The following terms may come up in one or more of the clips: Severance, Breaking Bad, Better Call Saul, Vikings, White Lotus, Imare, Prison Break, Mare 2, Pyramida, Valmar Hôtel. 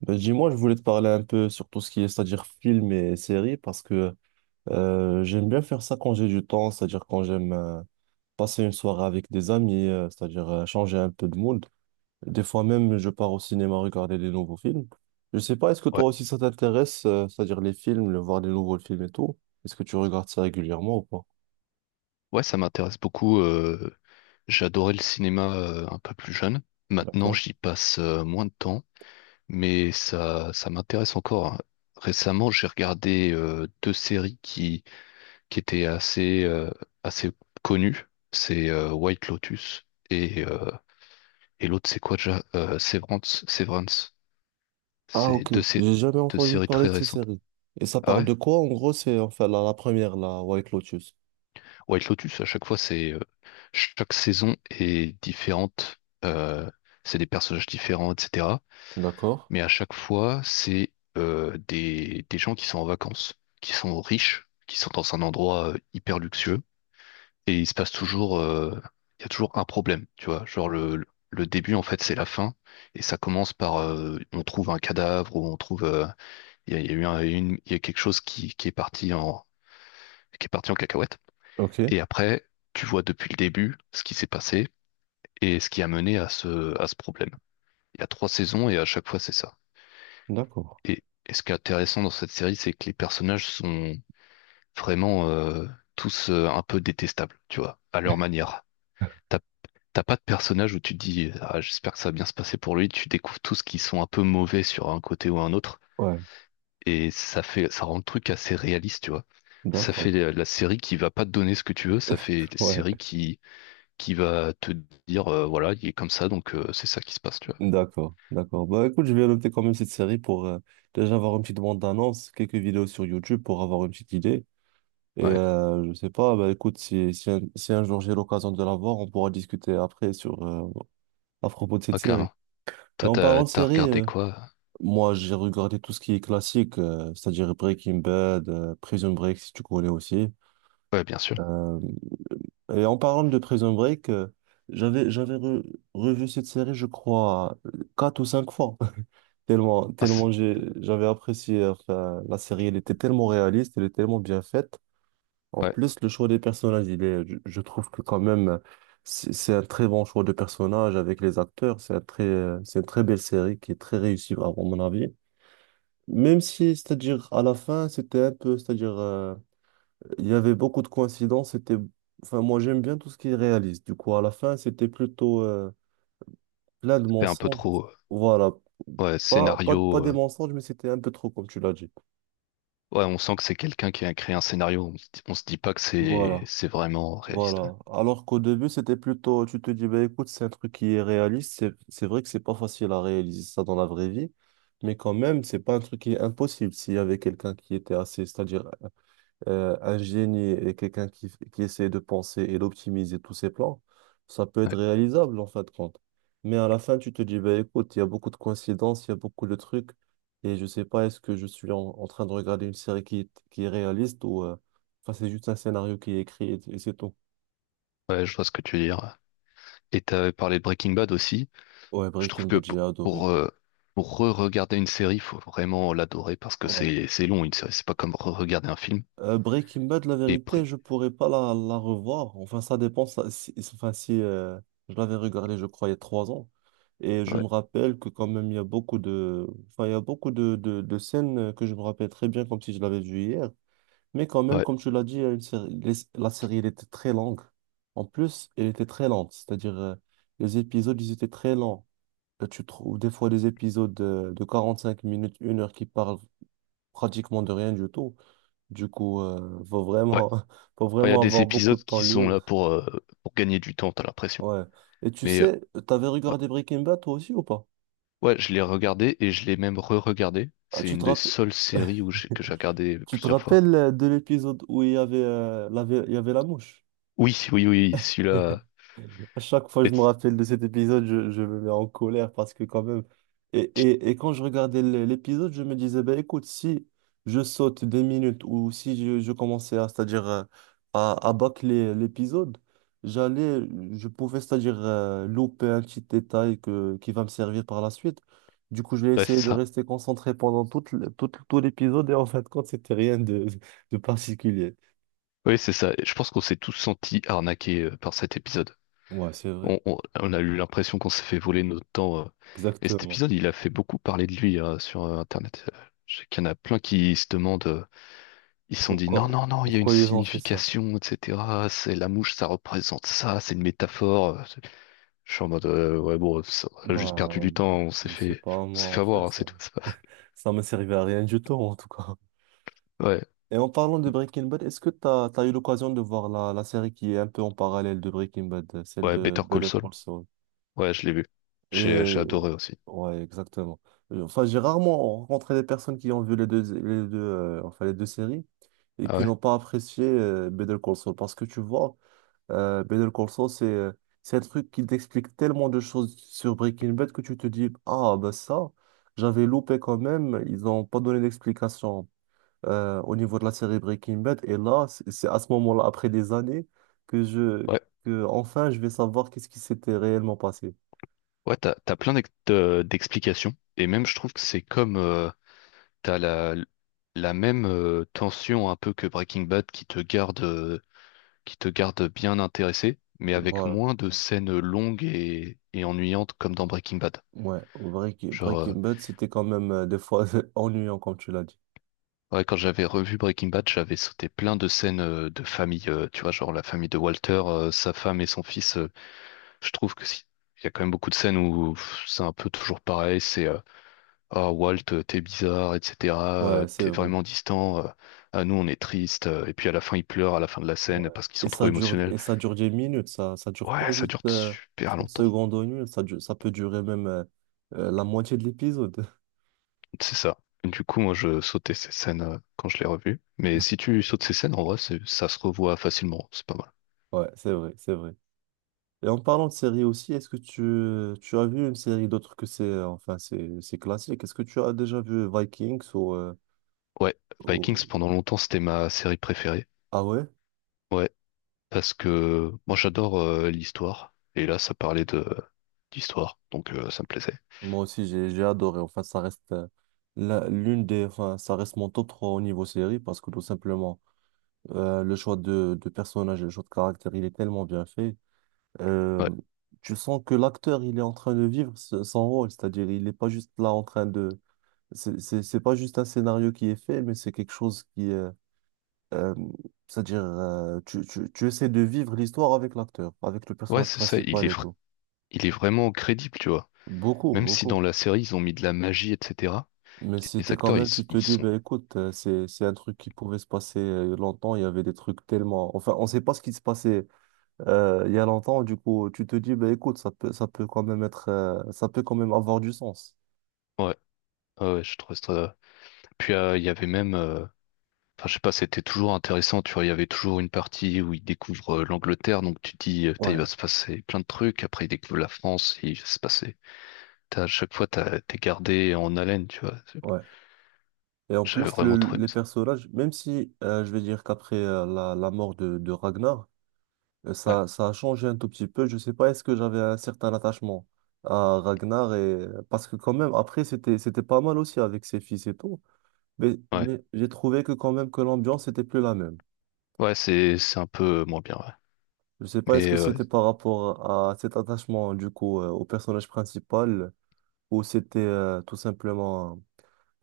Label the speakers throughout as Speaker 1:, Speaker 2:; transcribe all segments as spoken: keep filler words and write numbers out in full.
Speaker 1: Ben, dis-moi, je voulais te parler un peu sur tout ce qui est, c'est-à-dire film et séries, parce que euh, j'aime bien faire ça quand j'ai du temps, c'est-à-dire quand j'aime euh, passer une soirée avec des amis, euh, c'est-à-dire euh, changer un peu de mood. Des fois même, je pars au cinéma regarder des nouveaux films. Je sais pas, est-ce que toi
Speaker 2: Ouais,
Speaker 1: aussi ça t'intéresse, euh, c'est-à-dire les films, le voir des nouveaux films et tout? Est-ce que tu regardes ça régulièrement ou pas?
Speaker 2: ouais, ça m'intéresse beaucoup. Euh, j'adorais le cinéma euh, un peu plus jeune. Maintenant,
Speaker 1: D'accord.
Speaker 2: j'y passe euh, moins de temps, mais ça, ça m'intéresse encore. hein. Récemment, j'ai regardé euh, deux séries qui, qui étaient assez, euh, assez connues. C'est euh, White Lotus et, euh, et l'autre, c'est quoi déjà? Euh, Severance. Severance.
Speaker 1: Ah,
Speaker 2: C'est
Speaker 1: ok.
Speaker 2: deux, sé-
Speaker 1: J'ai jamais
Speaker 2: deux
Speaker 1: entendu
Speaker 2: séries
Speaker 1: parler
Speaker 2: très
Speaker 1: de ces
Speaker 2: récentes.
Speaker 1: séries. Et ça
Speaker 2: Ah
Speaker 1: parle
Speaker 2: ouais?
Speaker 1: de quoi? En gros, c'est enfin la, la première, la White Lotus.
Speaker 2: White Lotus, à chaque fois, c'est euh, chaque saison est différente. euh, c'est des personnages différents, et cetera.
Speaker 1: D'accord.
Speaker 2: Mais à chaque fois, c'est euh, des, des gens qui sont en vacances, qui sont riches, qui sont dans un endroit euh, hyper luxueux. Et il se passe toujours, euh, il y a toujours un problème, tu vois. Genre le, le le début, en fait, c'est la fin. Et ça commence par, euh, on trouve un cadavre ou on trouve, euh, il y a, il y a eu un- une, il y a quelque chose qui, qui est parti en, qui est parti en cacahuète.
Speaker 1: Ok.
Speaker 2: Et après, tu vois depuis le début ce qui s'est passé et ce qui a mené à ce, à ce problème. Il y a trois saisons et à chaque fois c'est ça.
Speaker 1: D'accord.
Speaker 2: Et, et ce qui est intéressant dans cette série, c'est que les personnages sont vraiment euh, tous euh, un peu détestables, tu vois, à leur manière. T'as t'as pas de personnage où tu te dis, ah, j'espère que ça va bien se passer pour lui. Tu découvres tous qui sont un peu mauvais sur un côté ou un autre.
Speaker 1: Ouais,
Speaker 2: Et ça fait, ça rend le truc assez réaliste, tu vois. Ça fait
Speaker 1: d'accord.
Speaker 2: la la série qui va pas te donner ce que tu veux, ça fait la
Speaker 1: Ouais,
Speaker 2: série qui qui va te dire, euh, voilà, il est comme ça, donc euh, c'est ça qui se passe, tu vois.
Speaker 1: d'accord, d'accord. Bah écoute, je vais noter quand même cette série pour euh, déjà avoir une petite bande d'annonce, quelques vidéos sur YouTube pour avoir une petite idée. Et
Speaker 2: Ouais,
Speaker 1: euh, je sais pas, bah écoute, si, si, un, si un jour j'ai l'occasion de la voir, on pourra discuter après sur euh, à propos de cette
Speaker 2: ah,
Speaker 1: série.
Speaker 2: carrément.
Speaker 1: Et
Speaker 2: Toi,
Speaker 1: en
Speaker 2: t'as,
Speaker 1: parlant de
Speaker 2: t'as
Speaker 1: série,
Speaker 2: regardé
Speaker 1: euh,
Speaker 2: quoi?
Speaker 1: moi j'ai regardé tout ce qui est classique, euh, c'est-à-dire Breaking Bad, euh, Prison Break si tu connais aussi.
Speaker 2: Ouais, bien sûr.
Speaker 1: Euh, et en parlant de Prison Break, euh, j'avais j'avais re- revu cette série, je crois, euh, quatre ou cinq fois. Tellement,
Speaker 2: Ah, c'est-
Speaker 1: tellement j'ai- j'avais apprécié enfin, la série, elle était tellement réaliste, elle est tellement bien faite. En
Speaker 2: ouais,
Speaker 1: plus, le choix des personnages, il est, je, je trouve que quand même, c'est c'est un très bon choix de personnages avec les acteurs. C'est un très, c'est une très belle série qui est très réussie, à mon avis. Même si, c'est-à-dire, à la fin, c'était un peu, c'est-à-dire, euh, il y avait beaucoup de coïncidences. C'était, enfin, moi, j'aime bien tout ce qui est réaliste. Du coup, à la fin, c'était plutôt euh, plein de
Speaker 2: c'est un peu
Speaker 1: mensonges.
Speaker 2: trop. euh,
Speaker 1: Voilà,
Speaker 2: Ouais,
Speaker 1: pas, pas, pas
Speaker 2: scénario.
Speaker 1: des
Speaker 2: euh,
Speaker 1: mensonges, mais c'était un peu trop, comme tu l'as dit.
Speaker 2: Ouais, on sent que c'est quelqu'un qui a créé un scénario. On se dit, on se dit pas que c'est
Speaker 1: Voilà,
Speaker 2: c'est vraiment réaliste.
Speaker 1: voilà. Alors qu'au début, c'était plutôt, tu te dis, bah, écoute, c'est un truc qui est réaliste. C'est, c'est vrai que c'est pas facile à réaliser ça dans la vraie vie, mais quand même, c'est pas un truc qui est impossible. S'il y avait quelqu'un qui était assez, c'est-à-dire euh, un génie et quelqu'un qui, qui essaie de penser et d'optimiser tous ses plans, ça peut
Speaker 2: Ouais.
Speaker 1: être réalisable en fin de compte. Mais à la fin, tu te dis, bah, écoute, il y a beaucoup de coïncidences, il y a beaucoup de trucs, et je sais pas, est-ce que je suis en, en train de regarder une série qui, est- qui est réaliste ou euh, enfin, c'est juste un scénario qui est écrit et, et c'est tout.
Speaker 2: Ouais, ouais, je vois ce que tu veux dire. Et t'avais parlé de Breaking Bad aussi.
Speaker 1: Ouais,
Speaker 2: Je trouve
Speaker 1: Breaking
Speaker 2: que
Speaker 1: Bad,
Speaker 2: pour
Speaker 1: j'ai adoré.
Speaker 2: pour, euh, pour re-regarder une série, faut vraiment l'adorer parce que
Speaker 1: Ouais.
Speaker 2: c'est c'est long une série. C'est pas comme re-regarder un film.
Speaker 1: Euh, Breaking Bad, la
Speaker 2: Et pr-
Speaker 1: vérité, je pourrais pas la, la revoir. Enfin, ça dépend. Ça- si, si, Enfin, si euh, je l'avais regardé, je crois, il y a trois ans. Et je
Speaker 2: ouais,
Speaker 1: me rappelle que quand même, il y a beaucoup de, enfin, il y a beaucoup de, de, de scènes euh, que je me rappelle très bien, comme si je l'avais vu hier. Mais quand
Speaker 2: ouais.
Speaker 1: même,
Speaker 2: Ouais,
Speaker 1: comme tu l'as dit, il y a une série- les- la série, elle était très longue. En plus, elle était très lente. C'est-à-dire, euh, les épisodes, ils étaient très lents. Euh, Tu trouves des fois des épisodes de, de quarante-cinq minutes, une heure qui parlent pratiquement de rien du tout. Du coup, euh, faut vraiment, faut
Speaker 2: Enfin, Il y a
Speaker 1: vraiment
Speaker 2: des
Speaker 1: avoir beaucoup de
Speaker 2: épisodes
Speaker 1: temps
Speaker 2: qui sont là
Speaker 1: libre.
Speaker 2: pour, euh, pour gagner du temps, t'as l'impression.
Speaker 1: Ouais. Et tu
Speaker 2: Mais euh,
Speaker 1: sais, t'avais
Speaker 2: ouais,
Speaker 1: regardé Breaking Bad toi aussi ou pas?
Speaker 2: ouais, je l'ai regardé et je l'ai même re-regardé.
Speaker 1: Ah,
Speaker 2: C'est
Speaker 1: tu
Speaker 2: une
Speaker 1: te
Speaker 2: des
Speaker 1: rappelles,
Speaker 2: seules séries où j'ai- que j'ai regardé
Speaker 1: tu te
Speaker 2: plusieurs fois.
Speaker 1: rappelles euh, de l'épisode où il y avait, euh, la, ve- il y avait la mouche?
Speaker 2: Oui, oui, oui, celui-là.
Speaker 1: À chaque fois que je me
Speaker 2: et-
Speaker 1: rappelle de cet épisode, je, je me mets en colère parce que quand même. Et, et, et quand je regardais l- l'épisode, je me disais, ben écoute, si je saute des minutes ou si je, je commençais à, c'est-à-dire, euh, à, à bâcler l'épisode, j'allais, je pouvais, c'est-à-dire, euh, louper un petit détail que, qui va me servir par la suite. Du coup, j'ai
Speaker 2: Ouais, c'est
Speaker 1: essayé de
Speaker 2: ça.
Speaker 1: rester concentré pendant tout le- tout, tout l'épisode et en fin de compte, c'était rien de, de particulier.
Speaker 2: Oui, c'est ça. Et je pense qu'on s'est tous sentis arnaqués euh, par cet épisode.
Speaker 1: Ouais, c'est vrai.
Speaker 2: On, on- on a eu l'impression qu'on s'est fait voler notre temps. euh. Et cet
Speaker 1: Exactement.
Speaker 2: épisode, il a fait beaucoup parler de lui euh, sur euh, Internet. Euh, Je sais qu'il y en a plein qui se demandent. euh, Ils se sont dit, non,
Speaker 1: Pourquoi,
Speaker 2: non, non, il y a une
Speaker 1: pourquoi ils ont fait ça?
Speaker 2: signification, et cetera. C'est la mouche, ça représente ça, c'est une métaphore. Je suis en mode, euh, ouais, bon, ça, on a juste
Speaker 1: Bah,
Speaker 2: perdu du temps, on s'est
Speaker 1: je sais
Speaker 2: fait,
Speaker 1: pas,
Speaker 2: on s'est
Speaker 1: moi,
Speaker 2: fait
Speaker 1: en
Speaker 2: avoir,
Speaker 1: fait,
Speaker 2: hein,
Speaker 1: ça,
Speaker 2: c'est tout. C'est pas-
Speaker 1: ça me servait à rien du tout, en tout cas.
Speaker 2: Ouais,
Speaker 1: Et en parlant de Breaking Bad, est-ce que tu as, eu l'occasion de voir la, la série qui est un peu en parallèle de Breaking Bad, euh, celle
Speaker 2: ouais,
Speaker 1: de
Speaker 2: Better Call
Speaker 1: Better
Speaker 2: Saul.
Speaker 1: Call Saul?
Speaker 2: Ouais, je l'ai vu. J'ai,
Speaker 1: Et,
Speaker 2: j'ai adoré aussi.
Speaker 1: ouais, exactement. Euh, Enfin, j'ai rarement rencontré des personnes qui ont vu les deux, les deux, euh, enfin, les deux séries et
Speaker 2: Ah
Speaker 1: qui
Speaker 2: ouais?
Speaker 1: n'ont pas apprécié euh, Better Call Saul parce que tu vois. Euh, Better Call Saul, c'est euh, c'est un truc qui t'explique tellement de choses sur Breaking Bad que tu te dis, ah, ben ça, j'avais loupé quand même, ils n'ont pas donné d'explication euh, au niveau de la série Breaking Bad. Et là, c'est c'est à ce moment-là, après des années, que je,
Speaker 2: Ouais,
Speaker 1: que enfin, je vais savoir qu'est-ce qui s'était réellement passé.
Speaker 2: ouais, t'as, t'as plein d'ex- de- d'explications. Et même, je trouve que c'est comme, euh, t'as la, la même euh, tension un peu que Breaking Bad qui te garde euh, qui te garde bien intéressé, mais avec
Speaker 1: Voilà.
Speaker 2: moins de scènes longues et, et ennuyantes comme dans Breaking Bad.
Speaker 1: Ouais, Breaking,
Speaker 2: Genre, euh,
Speaker 1: Breaking Bad, c'était quand même euh, des fois ennuyant, comme tu l'as dit.
Speaker 2: ouais, quand j'avais revu Breaking Bad, j'avais sauté plein de scènes euh, de famille, euh, tu vois, genre la famille de Walter, euh, sa femme et son fils. euh, Je trouve que si. Il y a quand même beaucoup de scènes où pff, c'est un peu toujours pareil, c'est euh, ah, Walt, euh, t'es bizarre, et cetera euh,
Speaker 1: Ouais, c'est
Speaker 2: T'es
Speaker 1: vrai.
Speaker 2: vraiment distant. euh, Ah, nous, on est triste. euh, Et puis à la fin, ils pleurent à la fin de la
Speaker 1: Ouais.
Speaker 2: scène parce qu'ils
Speaker 1: Et
Speaker 2: sont trop
Speaker 1: ça dure,
Speaker 2: émotionnels.
Speaker 1: et ça dure dix minutes, ça, ça dure pas
Speaker 2: Ouais, ça
Speaker 1: juste
Speaker 2: dure
Speaker 1: euh,
Speaker 2: super
Speaker 1: trente
Speaker 2: longtemps.
Speaker 1: secondes ou une minute, ça, dure- ça peut durer même euh, euh, la moitié de l'épisode.
Speaker 2: C'est ça. Du coup, moi, je sautais ces scènes euh, quand je l'ai revu. Mais si tu sautes ces scènes, en vrai, c'est- ça se revoit facilement. C'est pas mal.
Speaker 1: Ouais, c'est vrai, c'est vrai. Et en parlant de séries aussi, est-ce que tu, tu as vu une série d'autre que c'est, euh, enfin, c'est, c'est classique? Est-ce que tu as déjà vu Vikings? ou, euh,
Speaker 2: Ouais, Vikings,
Speaker 1: ou-
Speaker 2: pendant longtemps, c'était ma série préférée.
Speaker 1: Ah ouais?
Speaker 2: Ouais, parce que moi, j'adore euh, l'histoire. Et là, ça parlait de d'histoire. Donc, euh, ça me plaisait.
Speaker 1: Moi aussi, j'ai, j'ai adoré. Enfin, ça reste euh, la- l'une des, enfin, ça reste mon top trois au niveau série parce que tout simplement, euh, le choix de, de personnages et le choix de caractère, il est tellement bien fait. euh,
Speaker 2: Ouais,
Speaker 1: Tu sens que l'acteur, il est en train de vivre ce- son rôle, c'est-à-dire il n'est pas juste là en train de. C'est c'est- c'est pas juste un scénario qui est fait, mais c'est quelque chose qui. euh, euh, C'est-à-dire, euh, tu, tu, tu essaies de vivre l'histoire avec l'acteur, avec le
Speaker 2: ouais,
Speaker 1: personnage
Speaker 2: c'est ça. Il
Speaker 1: principal
Speaker 2: est,
Speaker 1: et
Speaker 2: fr-
Speaker 1: tout.
Speaker 2: il est vraiment crédible, tu vois.
Speaker 1: Beaucoup,
Speaker 2: Même si dans
Speaker 1: beaucoup.
Speaker 2: la série, ils ont mis de la magie, et cetera.
Speaker 1: Mais
Speaker 2: Les
Speaker 1: c'était quand
Speaker 2: acteurs, ils,
Speaker 1: même, tu
Speaker 2: s-
Speaker 1: te
Speaker 2: ils
Speaker 1: dis,
Speaker 2: sont.
Speaker 1: ben écoute, euh, c'est, c'est un truc qui pouvait se passer euh, longtemps, il y avait des trucs tellement. Enfin, on ne sait pas ce qui se passait euh, il y a longtemps, du coup, tu te dis, ben écoute, ça peut, ça peut quand même être. Euh, ça peut quand même avoir du sens.
Speaker 2: Ouais, ouais, ouais, je trouve ça. Puis, euh, il y avait même. euh, Enfin, je sais pas, c'était toujours intéressant, tu vois, il y avait toujours une partie où il découvre euh, l'Angleterre, donc tu te dis, euh, putain, il va
Speaker 1: Ouais,
Speaker 2: se passer plein de trucs, après il découvre la France, il va se passer. T'as- À chaque fois, t'as- t'es gardé en haleine, tu vois. C'est-
Speaker 1: ouais. Et en
Speaker 2: J'avais
Speaker 1: plus,
Speaker 2: vraiment
Speaker 1: le-
Speaker 2: trouvé
Speaker 1: les
Speaker 2: aimé ça.
Speaker 1: personnages, même si euh, je vais dire qu'après euh, la, la mort de, de Ragnar, euh,
Speaker 2: Ouais,
Speaker 1: ça, ça a changé un tout petit peu. Je sais pas, est-ce que j'avais un certain attachement à Ragnar et. Parce que quand même, après, c'était, c'était pas mal aussi avec ses fils et tout. Mais,
Speaker 2: ouais,
Speaker 1: mais j'ai trouvé que quand même que l'ambiance était plus la même.
Speaker 2: ouais, c'est c'est un peu moins bien, ouais.
Speaker 1: Je sais pas, est-ce
Speaker 2: Mais
Speaker 1: que
Speaker 2: euh,
Speaker 1: c'était par rapport à cet attachement du coup euh, au personnage principal ou c'était euh, tout simplement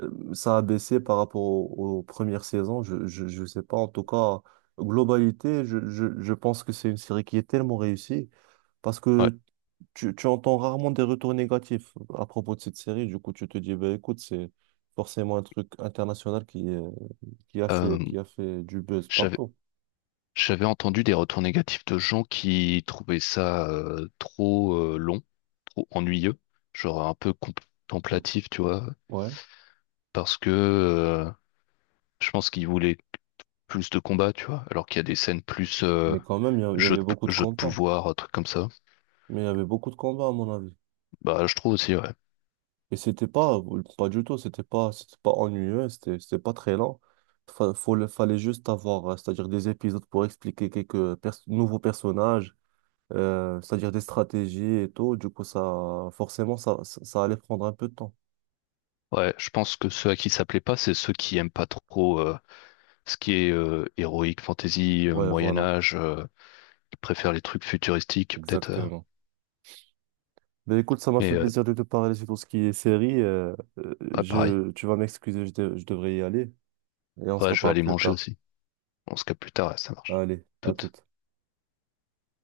Speaker 1: euh, ça a baissé par rapport au- aux, premières saisons. Je, je, je sais pas. En tout cas, globalité, je, je, je pense que c'est une série qui est tellement réussie parce
Speaker 2: ouais,
Speaker 1: que tu, tu entends rarement des retours négatifs à propos de cette série. Du coup, tu te dis, bah, écoute, c'est forcément un truc international qui, euh, qui a
Speaker 2: Euh,
Speaker 1: fait, qui a fait du buzz
Speaker 2: j'avais
Speaker 1: partout.
Speaker 2: j'avais entendu des retours négatifs de gens qui trouvaient ça euh, trop euh, long, trop ennuyeux, genre un peu contemplatif, tu vois,
Speaker 1: Ouais.
Speaker 2: parce que euh, je pense qu'ils voulaient plus de combats, tu vois, alors qu'il y a des scènes plus euh,
Speaker 1: Mais quand même, il y, a- il y
Speaker 2: jeu
Speaker 1: avait
Speaker 2: de,
Speaker 1: beaucoup de
Speaker 2: jeu de
Speaker 1: combats.
Speaker 2: pouvoir, euh, trucs comme ça.
Speaker 1: Mais il y avait beaucoup de combats, à mon avis.
Speaker 2: Bah, je trouve aussi, ouais.
Speaker 1: Et c'était pas, euh, pas du tout, c'était pas, c'était pas ennuyeux, c'était, c'était pas très lent. Fa- faut le- fallait juste avoir, euh, c'est-à-dire des épisodes pour expliquer quelques pers- nouveaux personnages, euh, c'est-à-dire des stratégies et tout. Du coup, ça, forcément, ça, ça, ça allait prendre un peu de temps.
Speaker 2: Ouais, je pense que ceux à qui ça plaît pas, c'est ceux qui aiment pas trop euh, ce qui est euh, héroïque, fantasy, euh,
Speaker 1: Ouais,
Speaker 2: Moyen
Speaker 1: voilà,
Speaker 2: Âge, euh, qui préfèrent les trucs futuristiques, peut-être. euh,
Speaker 1: exactement. Mais écoute, ça m'a
Speaker 2: mais
Speaker 1: fait
Speaker 2: euh,
Speaker 1: plaisir de te parler sur tout ce qui est série. euh, euh,
Speaker 2: ouais, pareil.
Speaker 1: je, tu vas m'excuser, je, de- je devrais y aller. Et on se
Speaker 2: Ouais, je vais
Speaker 1: reparle
Speaker 2: aller
Speaker 1: plus
Speaker 2: manger
Speaker 1: tard.
Speaker 2: aussi. On se capte plus tard, ouais, ça marche.
Speaker 1: Allez, à
Speaker 2: Tout.
Speaker 1: toute.